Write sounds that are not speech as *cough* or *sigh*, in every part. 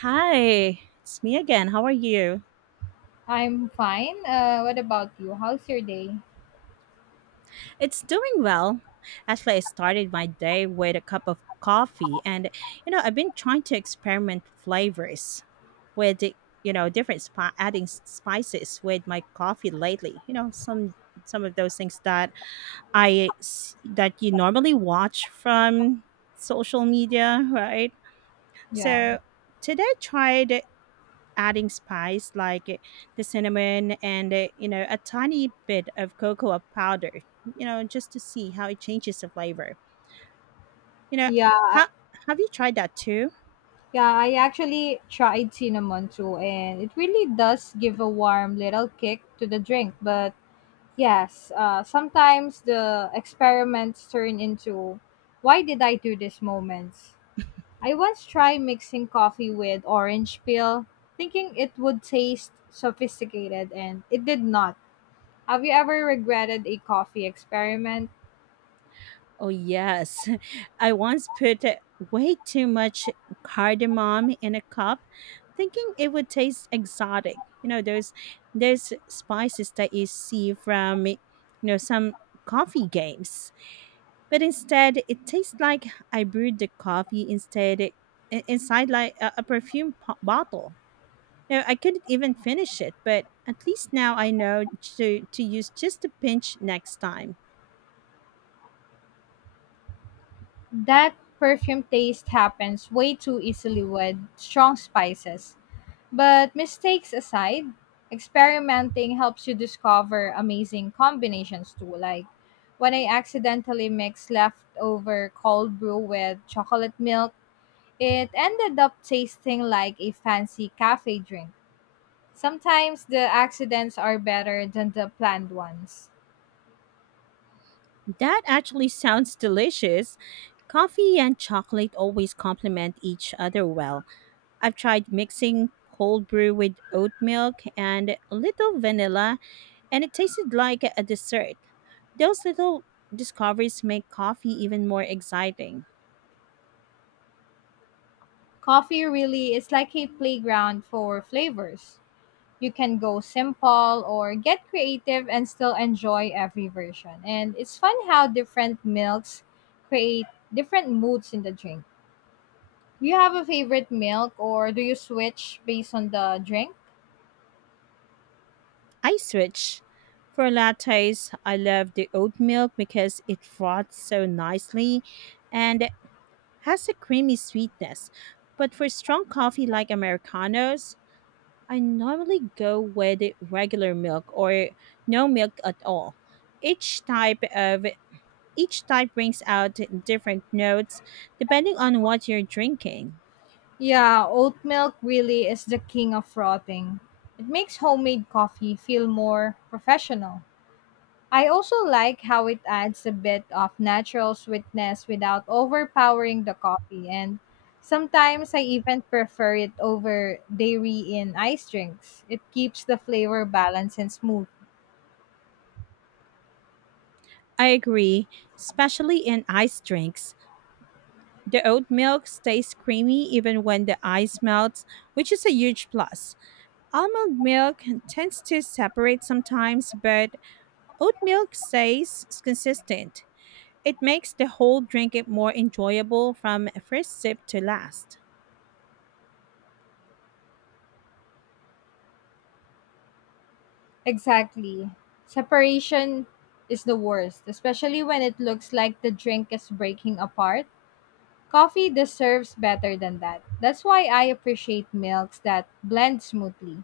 Hi, it's me again. How are you? I'm fine. What about you? How's your day? It's doing well. Actually, I started my day with a cup of coffee, and I've been trying to experiment flavors with the- different adding spices with my coffee lately. Some of those things that that you normally watch from social media, right? Yeah. So today I tried adding spice like the cinnamon and a tiny bit of cocoa powder just to see how it changes the flavor you know Yeah, I- ha- have you tried that too? yeah, I actually tried cinnamon too, and it really does give a warm little kick to the drink. But yes, sometimes the experiments turn into why did I do this moments? I once tried mixing coffee with orange peel, thinking it would taste sophisticated, and it did not. Have you ever regretted a coffee experiment? Oh yes. *laughs* I once put way too much cardamom in a cup thinking it would taste exotic, those spices that you see from some coffee games. But instead, it tastes like I brewed the coffee inside like a perfume bottle. You I couldn't even finish it, but at least now I know to use just a pinch next time. That perfume taste happens way too easily with strong spices. But mistakes aside, experimenting helps you discover amazing combinations too. Like when I accidentally mixed leftover cold brew with chocolate milk, it ended up tasting like a fancy cafe drink. Sometimes the accidents are better than the planned ones. That actually sounds delicious. Coffee and chocolate always complement each other well. I've tried mixing cold brew with oat milk and a little vanilla, and it tasted like a dessert. Those little discoveries make coffee even more exciting. Coffee really is like a playground for flavors. You can go simple or get creative and still enjoy every version. And it's fun how different milks create different moods in the drink. Do you have a favorite milk or do you switch based on the drink? I switch. For lattes, I love the oat milk because it froths so nicely and has a creamy sweetness. But for strong coffee like Americanos, I normally go with regular milk or no milk at all. Each type of each type brings out different notes depending on what you're drinking. Yeah, oat milk really is the king of frothing. It makes homemade coffee feel more professional. I also like how it adds a bit of natural sweetness without overpowering the coffee, and sometimes I even prefer it over dairy in ice drinks. It keeps the flavor balanced and smooth. I agree, especially in iced drinks. The oat milk stays creamy even when the ice melts, which is a huge plus. Almond milk tends to separate sometimes, but oat milk stays consistent. It makes the whole drink it more enjoyable from first sip to last. Exactly. Separation is the worst, especially when it looks like the drink is breaking apart. Coffee deserves better than that. That's why I appreciate milks that blend smoothly.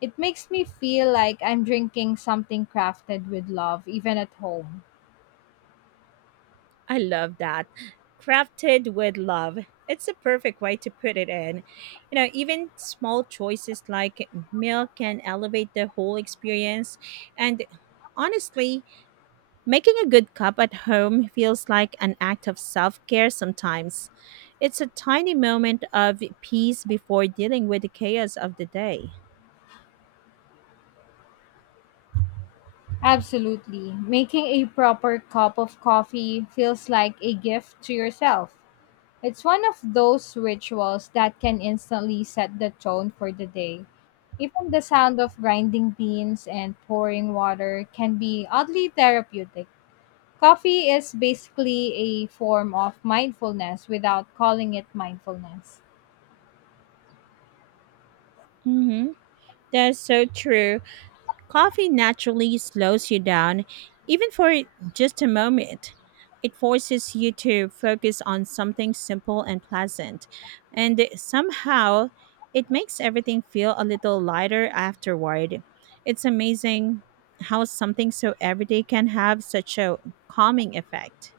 It makes me feel like I'm drinking something crafted with love, even at home. I love that. Crafted with love. It's a perfect way to put it in. You know, even small choices like milk can elevate the whole experience. And honestly, making a good cup at home feels like an act of self care sometimes. It's a tiny moment of peace before dealing with the chaos of the day. Absolutely. Making a proper cup of coffee feels like a gift to yourself. It's one of those rituals that can instantly set the tone for the day. Even the sound of grinding beans and pouring water can be oddly therapeutic. Coffee is basically a form of mindfulness without calling it mindfulness. Mm-hmm. That's so true. Coffee naturally slows you down, even for just a moment. It forces you to focus on something simple and pleasant, and somehow it makes everything feel a little lighter afterward. It's amazing how something so everyday can have such a calming effect.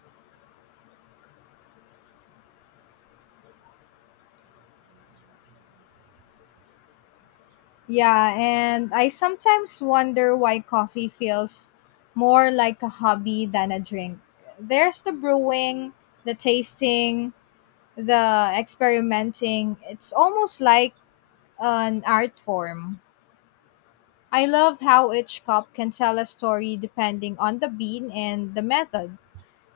Yeah, and I sometimes wonder why coffee feels more like a hobby than a drink. There's the brewing, the tasting, the experimenting. It's almost like an art form. I love how each cup can tell a story depending on the bean and the method.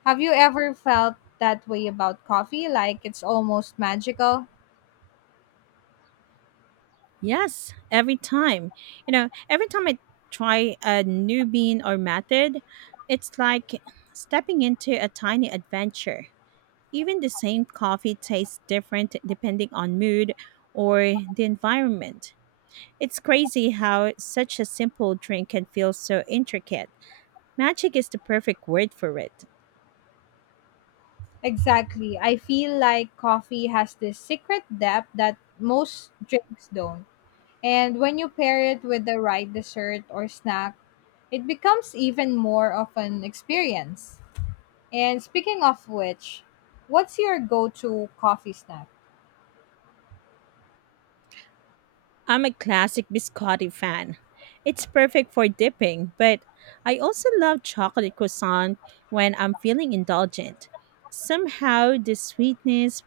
Have you ever felt that way about coffee, like it's almost magical? Yes, every time. You know, every time I try a new bean or method, it's like stepping into a tiny adventure. Even the same coffee tastes different depending on mood or the environment. It's crazy how such a simple drink can feel so intricate. Magic is the perfect word for it. Exactly. I feel like coffee has this secret depth that most drinks don't. And when you pair it with the right dessert or snack, it becomes even more of an experience. And speaking of which, what's your go to coffee snack? I'm a classic biscotti fan. It's perfect for dipping, but I also love chocolate croissant when I'm feeling indulgent. Somehow the sweetness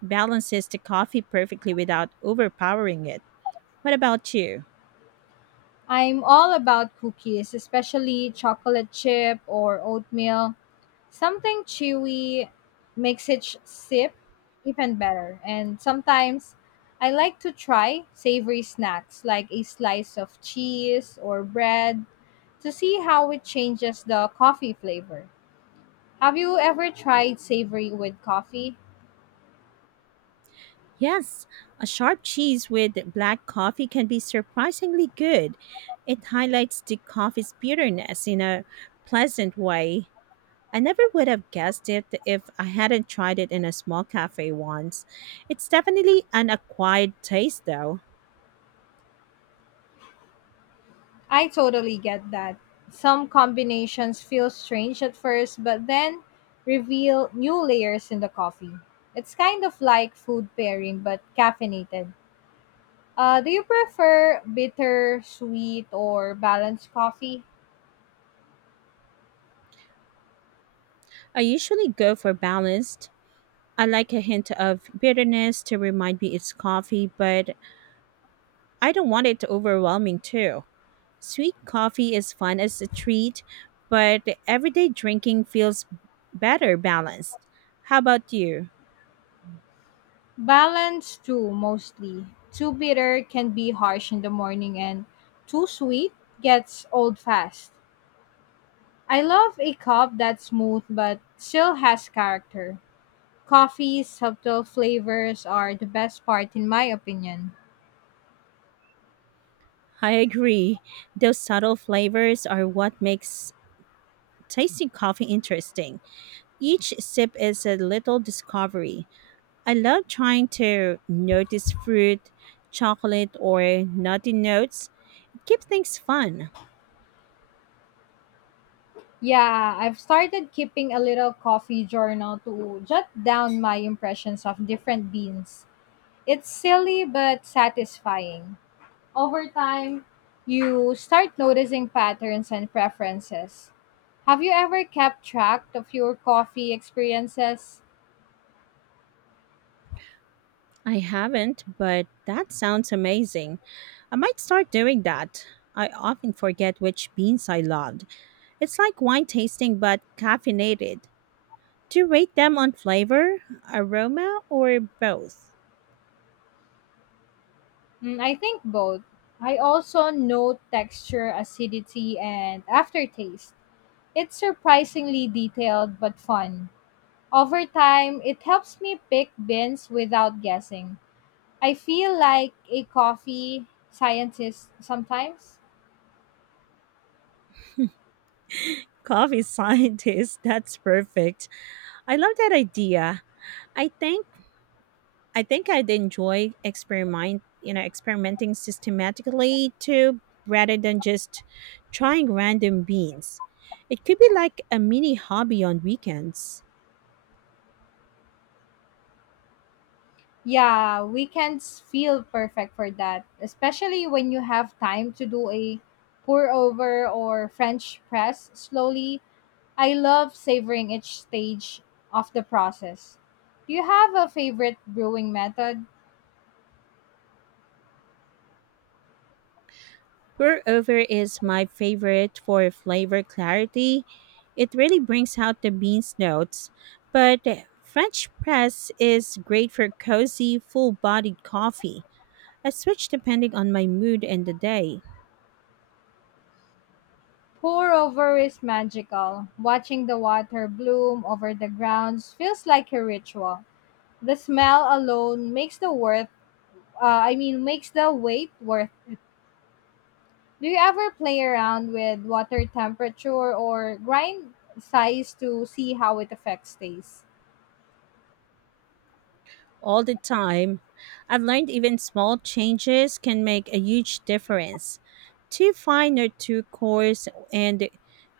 balances the coffee perfectly without overpowering it. What about you? I'm all about cookies, especially chocolate chip or oatmeal. Something chewy makes each sip even better. And sometimes I like to try savory snacks like a slice of cheese or bread to see how it changes the coffee flavor. Have you ever tried savory with coffee? Yes, a sharp cheese with black coffee can be surprisingly good. It highlights the coffee's bitterness in a pleasant way. I never would have guessed it if I hadn't tried it in a small cafe once. It's definitely an acquired taste, though. I totally get that. Some combinations feel strange at first, but then reveal new layers in the coffee. It's kind of like food pairing, but caffeinated. Do you prefer bitter, sweet, or balanced coffee? I usually go for balanced. I like a hint of bitterness to remind me it's coffee, but I don't want it overwhelming too. Sweet coffee is fun as a treat, but everyday drinking feels better balanced. How about you? Balanced too, mostly. Too bitter can be harsh in the morning, and too sweet gets old fast. I love a cup that's smooth but still has character. Coffee's subtle flavors are the best part, in my opinion. I agree. Those subtle flavors are what makes tasting coffee interesting. Each sip is a little discovery. I love trying to notice fruit, chocolate, or nutty notes. Keep things fun. Yeah, I've started keeping a little coffee journal to jot down my impressions of different beans. It's silly but satisfying. Over time, you start noticing patterns and preferences. Have you ever kept track of your coffee experiences? I haven't, but that sounds amazing. I might start doing that. I often forget which beans I loved. It's like wine tasting but caffeinated. Do you rate them on flavor, aroma, or both? Mm, I think both. I also note texture, acidity, and aftertaste. It's surprisingly detailed but fun. Over time, it helps me pick beans without guessing. I feel like a coffee scientist sometimes. Coffee *laughs* scientist. That's perfect. I love that idea. I think I think I'd enjoy experimenting systematically too rather than just trying random beans. It could be like a mini hobby on weekends. Yeah, weekends feel perfect for that, especially when you have time to do a pour over or French press slowly. I love savoring each stage of the process. Do you have a favorite brewing method? Pour over is my favorite for flavor clarity. It really brings out the beans notes, but French press is great for cozy, full bodied coffee. I switch depending on my mood and the day. Pour over is magical. Watching the water bloom over the grounds feels like a ritual. The smell alone makes the wait worth. Do you ever play around with water temperature or grind size to see how it affects taste? All the time. I've learned even small changes can make a huge difference. Too fine or too coarse, and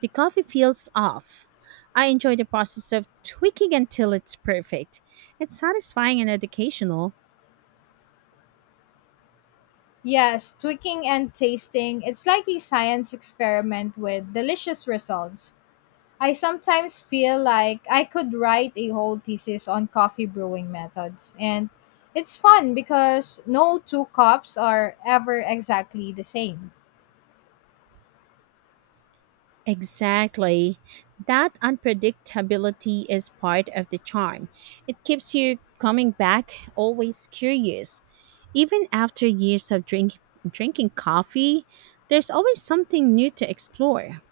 the coffee feels off. I enjoy the process of tweaking until it's perfect. It's satisfying and educational. Yes, tweaking and tasting, it's like a science experiment with delicious results. I sometimes feel like I could write a whole thesis on coffee brewing methods. And it's fun because no two cups are ever exactly the same. Exactly. That unpredictability is part of the charm. It keeps you coming back, always curious. Even after years of drinking coffee, there's always something new to explore.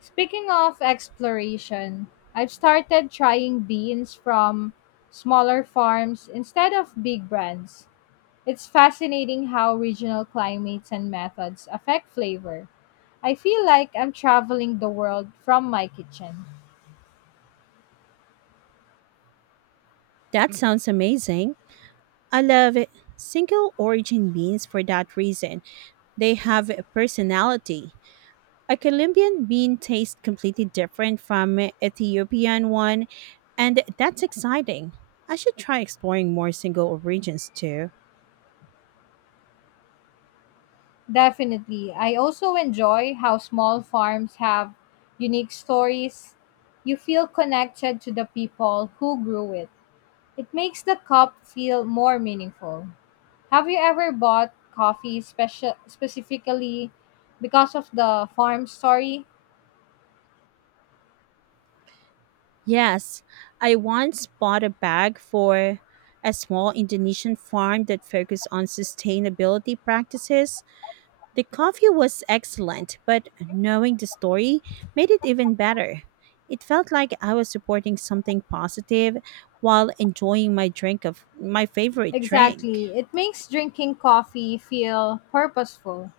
Speaking of exploration, I've started trying beans from smaller farms instead of big brands. It's fascinating how regional climates and methods affect flavor. I feel like I'm traveling the world from my kitchen. That sounds amazing. I love single origin beans for that reason. They have a personality. A Colombian bean tastes completely different from an Ethiopian one, and that's exciting. I should try exploring more single origins too. Definitely. I also enjoy how small farms have unique stories. You feel connected to the people who grew it. It makes the cup feel more meaningful. Have you ever bought coffee special specifically because of the farm story? Yes, I once bought a bag for a small Indonesian farm that focused on sustainability practices. The coffee was excellent, but knowing the story made it even better. It felt like I was supporting something positive while enjoying my favorite drink. Exactly. It makes drinking coffee feel purposeful.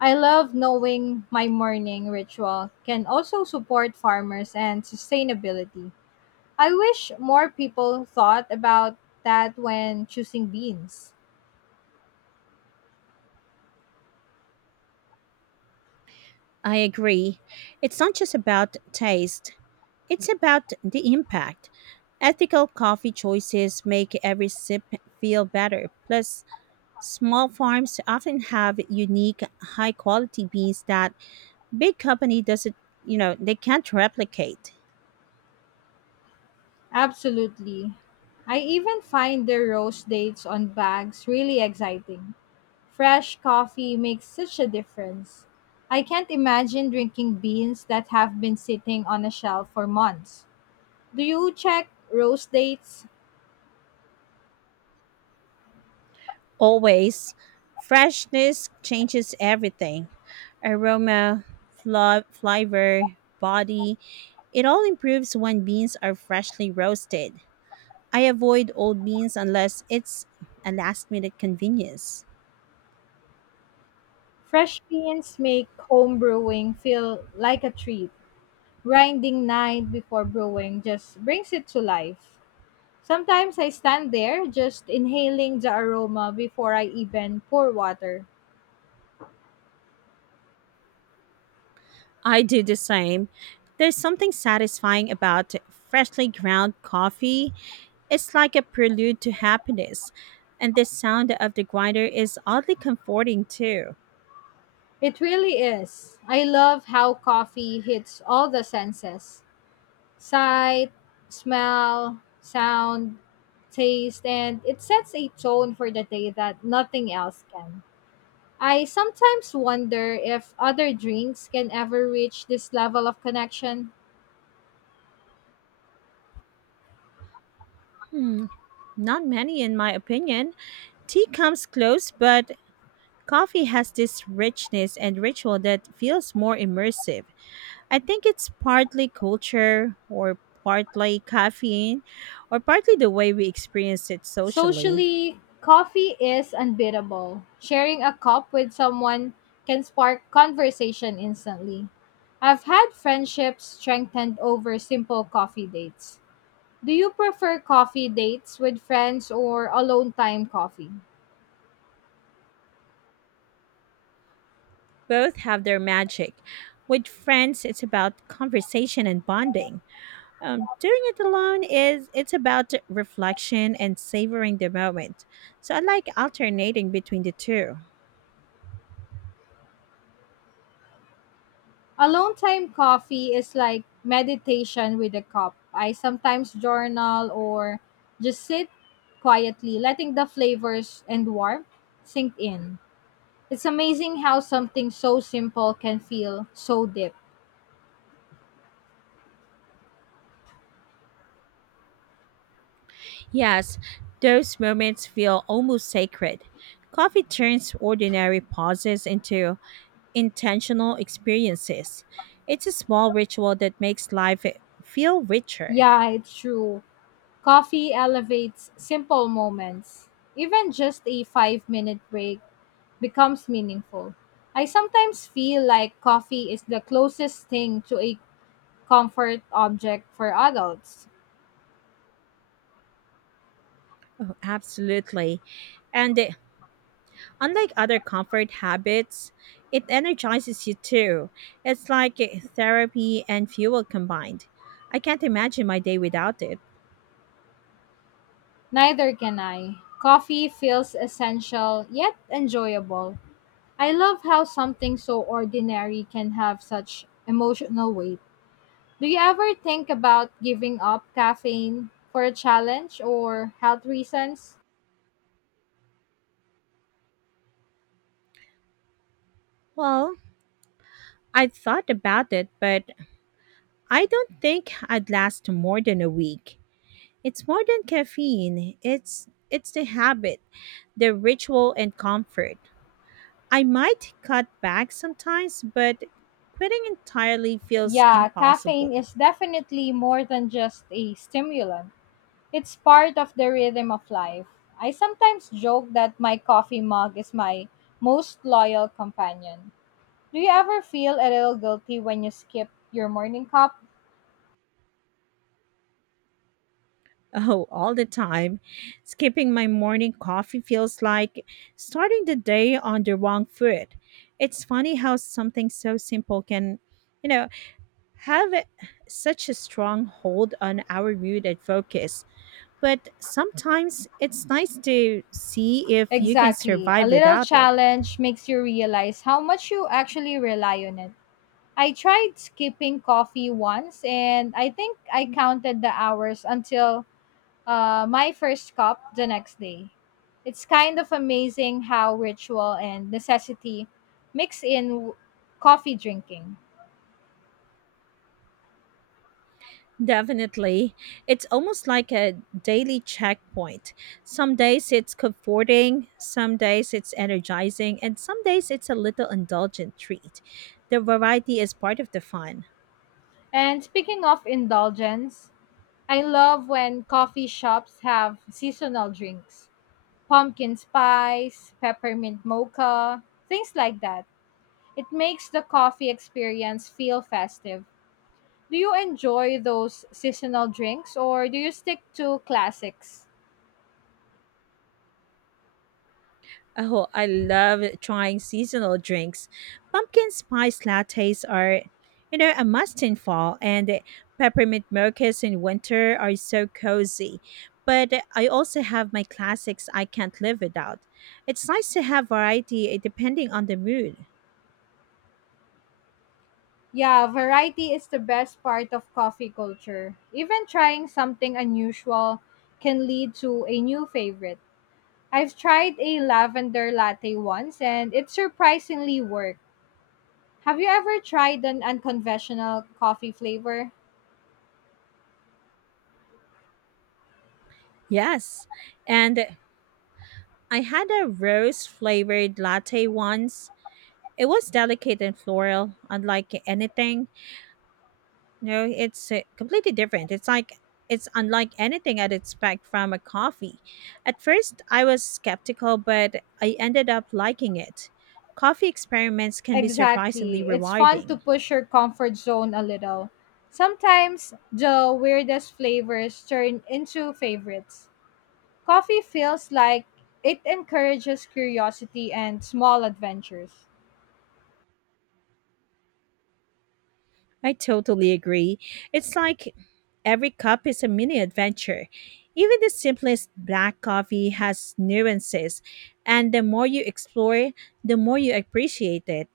I love knowing my morning ritual can also support farmers and sustainability. I wish more people thought about that when choosing beans. I agree. It's not just about taste, it's about the impact. Ethical coffee choices make every sip feel better. Plus, small farms often have unique, high quality beans that big company doesn't, you know, they can't replicate. Absolutely. I even find the roast dates on bags really exciting. Fresh coffee makes such a difference. I can't imagine drinking beans that have been sitting on a shelf for months. Do you check roast dates? Always, freshness changes everything. Aroma, flavor, body, it all improves when beans are freshly roasted. I avoid old beans unless it's a last minute convenience. Fresh beans make home brewing feel like a treat. Grinding night before brewing just brings it to life. Sometimes I stand there just inhaling the aroma before I even pour water. I do the same. There's something satisfying about freshly ground coffee. It's like a prelude to happiness. And the sound of the grinder is oddly comforting too. It really is. I love how coffee hits all the senses. Sight, smell, sound, taste, and it sets a tone for the day that nothing else can. I sometimes wonder if other drinks can ever reach this level of connection. Hmm, not many in my opinion. Tea comes close, but coffee has this richness and ritual that feels more immersive. I think it's partly culture or partly caffeine or partly the way we experience it socially. Socially, coffee is unbeatable. Sharing a cup with someone can spark conversation instantly. I've had friendships strengthened over simple coffee dates. Do you prefer coffee dates with friends or alone time coffee? Both have their magic. With friends, it's about conversation and bonding. Doing it alone is it's about reflection and savoring the moment. So I like alternating between the two. Alone time coffee is like meditation with a cup. I sometimes journal or just sit quietly, letting the flavors and warmth sink in. It's amazing how something so simple can feel so deep. Yes, those moments feel almost sacred. Coffee turns ordinary pauses into intentional experiences. It's a small ritual that makes life feel richer. Yeah, it's true. Coffee elevates simple moments. Even just a 5-minute break becomes meaningful. I sometimes feel like coffee is the closest thing to a comfort object for adults. Oh, absolutely. And unlike other comfort habits, it energizes you too. It's like therapy and fuel combined. I can't imagine my day without it. Neither can I. Coffee feels essential yet enjoyable. I love how something so ordinary can have such emotional weight. Do you ever think about giving up caffeine for a challenge or health reasons? Well, I thought about it, but I don't think I'd last more than a week. It's more than caffeine. It's the habit, the ritual and comfort. I might cut back sometimes, but quitting entirely feels Yeah, caffeine impossible. *laughs* is definitely more than just a stimulant. It's part of the rhythm of life. I sometimes joke that my coffee mug is my most loyal companion. Do you ever feel a little guilty when you skip your morning cup? Oh, all the time. Skipping my morning coffee feels like starting the day on the wrong foot. It's funny how something so simple can, you know, have such a strong hold on our mood and focus. But sometimes it's nice to see if you can Exactly. A survive little without it. challenge makes you realize how much you actually rely on it. I tried skipping coffee once and I think I counted the hours until my first cup the next day. It's kind of amazing how ritual and necessity mix in w- coffee drinking. Definitely. It's almost like a daily checkpoint. Some days it's comforting, some days it's energizing, and some days it's a little indulgent treat. The variety is part of the fun. And speaking of indulgence, I love when coffee shops have seasonal drinks. Pumpkin spice, peppermint mocha, things like that. It makes the coffee experience feel festive. Do you enjoy those seasonal drinks or do you stick to classics? Oh, I love trying seasonal drinks. Pumpkin spice lattes are, you know, a must in fall, and peppermint mochas in winter are so cozy. But I also have my classics I can't live without. It's nice to have variety depending on the mood. Yeah, variety is the best part of coffee culture. Even trying something unusual can lead to a new favorite. I've tried a lavender latte once and it surprisingly worked. Have you ever tried an unconventional coffee flavor? Yes. And I had a rose flavored latte once. It was delicate and floral, unlike anything. No, it's completely different. It's unlike anything I'd expect from a coffee. At first, I was skeptical, but I ended up liking it. Coffee experiments can be Exactly. surprisingly It's fun to rewarding. push your comfort zone a little. Sometimes the weirdest flavors turn into favorites. Coffee feels like it encourages curiosity and small adventures. I totally agree. It's like every cup is a mini adventure. Even the simplest black coffee has nuances, and the more you explore, the more you appreciate it.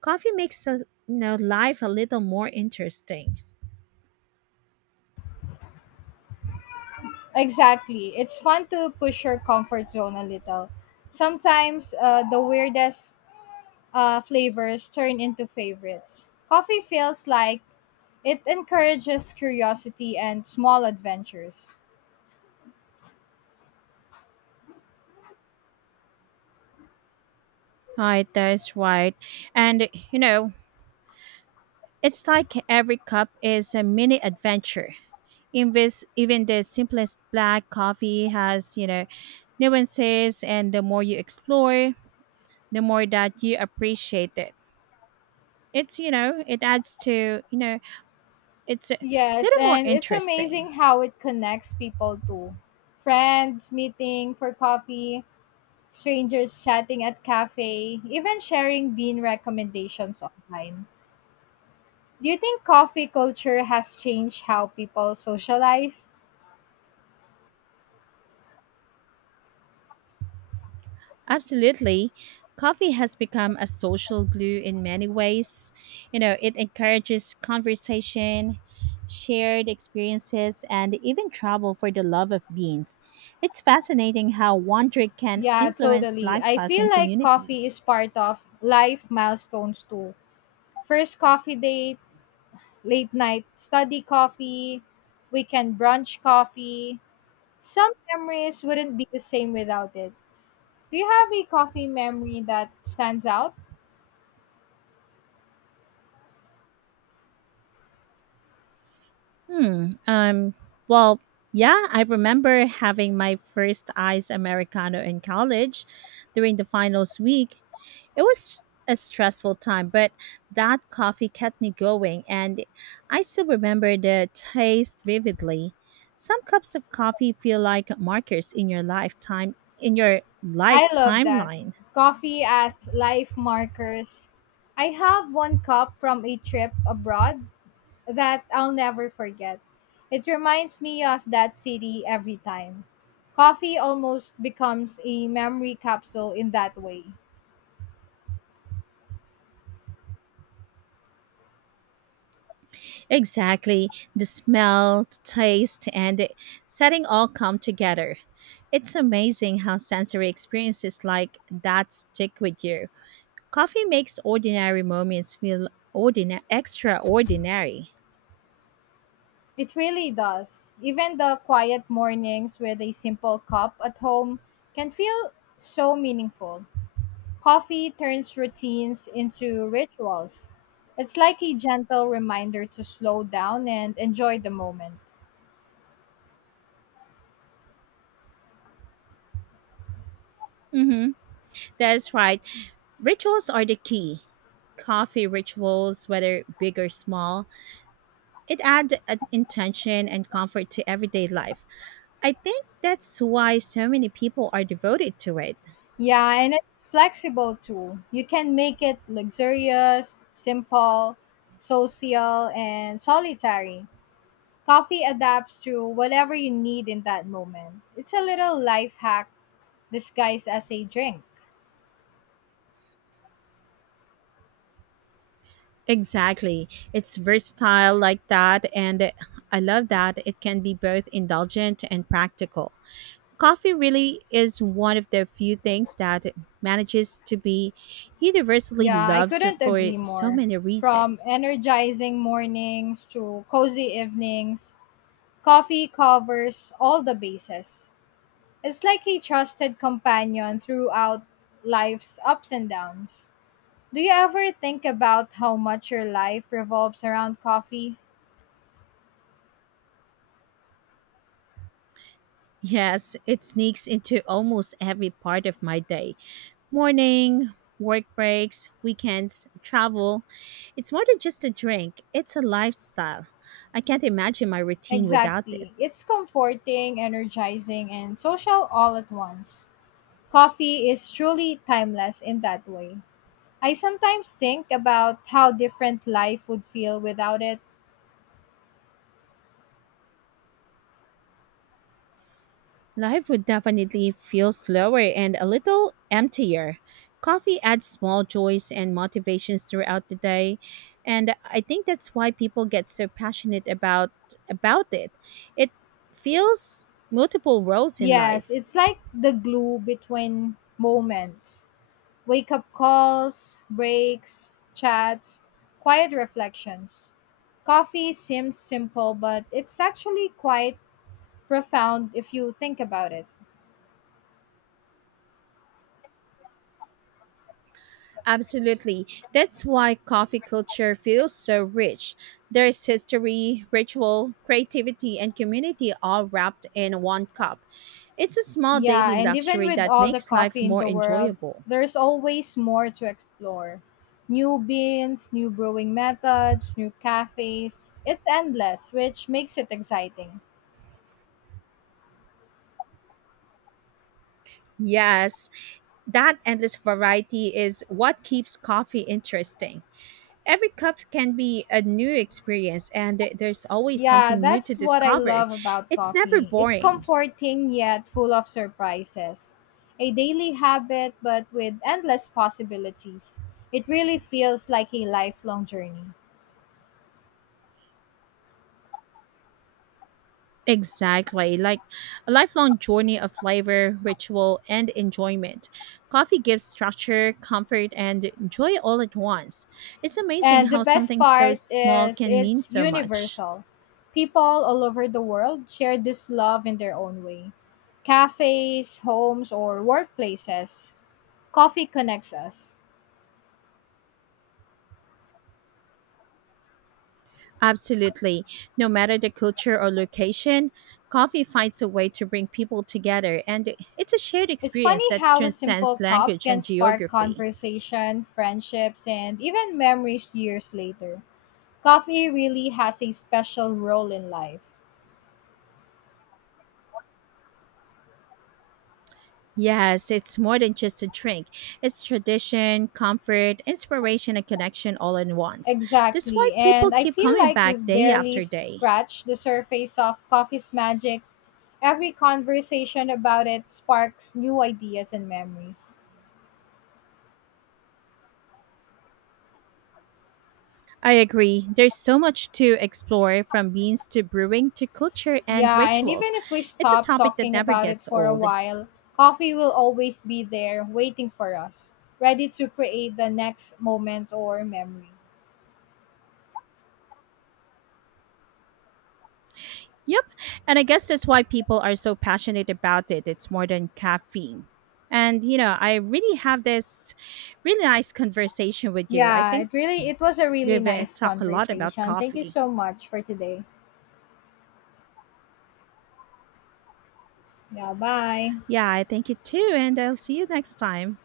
Coffee makes you know life a little more interesting. Exactly. It's fun to push your comfort zone a little. Sometimes the weirdest flavors turn into favorites. Coffee feels like it encourages curiosity and small adventures. Right, that's right. And you know, it's like every cup is a mini adventure. In this, even the simplest black coffee has, you know, nuances, and the more you explore, the more that you appreciate it. It's, you know, it adds to, you know, it's a Yes, little more and it's interesting. amazing how it connects people too. Friends meeting for coffee, strangers chatting at cafe, even sharing bean recommendations online. Do you think coffee culture has changed how people socialize? Absolutely. Coffee has become a social glue in many ways. You know, it encourages conversation, shared experiences, and even travel for the love of beans. It's fascinating how one drink can Yeah, influence totally. I lifestyles feel and like coffee communities. is part of life milestones too. First coffee date, late night study coffee, weekend brunch coffee. Some memories wouldn't be the same without it. Do you have a coffee memory that stands out? Hmm. Um. Well, yeah, I remember having my first iced americano in college during the finals week. It was a stressful time, but that coffee kept me going, and I still remember the taste vividly. Some cups of coffee feel like markers in your lifetime in your life I love that. timeline. Coffee as life markers. I have one cup from a trip abroad that I'll never forget. It reminds me of that city every time. Coffee almost becomes a memory capsule in that way. Exactly, the smell, the taste, and the setting all come together. It's amazing how sensory experiences like that stick with you. Coffee makes ordinary moments feel extraordinary. It really does. Even the quiet mornings with a simple cup at home can feel so meaningful. Coffee turns routines into rituals. It's like a gentle reminder to slow down and enjoy the moment. hmm That's right. Rituals are the key. Coffee rituals, whether big or small, it adds an intention and comfort to everyday life. I think that's why so many people are devoted to it. Yeah, and it's flexible too. You can make it luxurious, simple, social, and solitary. Coffee adapts to whatever you need in that moment. It's a little life hack disguised as a drink. Exactly. It's versatile like that, and I love that it can be both indulgent and practical. Coffee really is one of the few things that manages to be universally Yeah, I loved couldn't for agree so more. many From reasons. energizing mornings to cozy evenings, coffee covers all the bases. It's like a trusted companion throughout life's ups and downs. Do you ever think about how much your life revolves around coffee? Yes, it sneaks into almost every part of my day: morning, work breaks, weekends, travel. It's more than just a drink, it's a lifestyle. I can't imagine my routine without it. Exactly. It's comforting, energizing, and social all at once. Coffee is truly timeless in that way. I sometimes think about how different life would feel without it. Life would definitely feel slower and a little emptier. Coffee adds small joys and motivations throughout the day, and I think that's why people get so passionate about it. It fills multiple roles in Yes, life. it's like the glue between moments. Wake up calls, breaks, chats, quiet reflections. Coffee seems simple, but it's actually quite profound if you think about it. Absolutely. That's why coffee culture feels so rich. There's history, ritual, creativity, and community all wrapped in one cup. It's a small Yeah, daily and even luxury with that all the makes life coffee in more the world, enjoyable. there's always more to explore. New beans, new brewing methods, new cafes. It's endless, which makes it exciting. Yes, that endless variety is what keeps coffee interesting. Every cup can be a new experience, and there's always Yeah, something new to that's what I discover. love about It's never coffee. It's boring. comforting yet full of surprises. A daily habit, but with endless possibilities. It really feels like a lifelong journey. Exactly, like a lifelong journey of flavor, ritual, and enjoyment. Coffee gives structure, comfort, and joy all at once. It's amazing And the how best something so part small is can mean it's so much. universal. People all over the world share this love in their own way. Cafes, homes, or workplaces, coffee connects us. Absolutely. No matter the culture or location, coffee finds a way to bring people together, and it's a shared It's experience funny that how a transcends simple cup language can and spark geography. conversation, friendships, and even memories years later. Coffee really has a special role in life. Yes, it's more than just a drink. It's tradition, comfort, inspiration, and connection all in once. That's why Exactly, people and I keep feel coming like back we've day barely after day. scratched the surface of coffee's magic. Every conversation about it sparks new ideas and memories. I agree. There's so much to explore from beans to brewing to culture and Yeah, and rituals. even if we It's a stop topic that talking never about it gets for a old. while, coffee will always be there waiting for us, ready to create the next moment or memory. Yep, and I guess that's why people are so passionate about it. It's more than caffeine. And, you know, I really have this really nice conversation with you. I Yeah, think it really it was a really we've nice talked a lot about conversation. Thank you coffee. so much for today. Yeah, bye. Yeah, I thank you too, and I'll see you next time.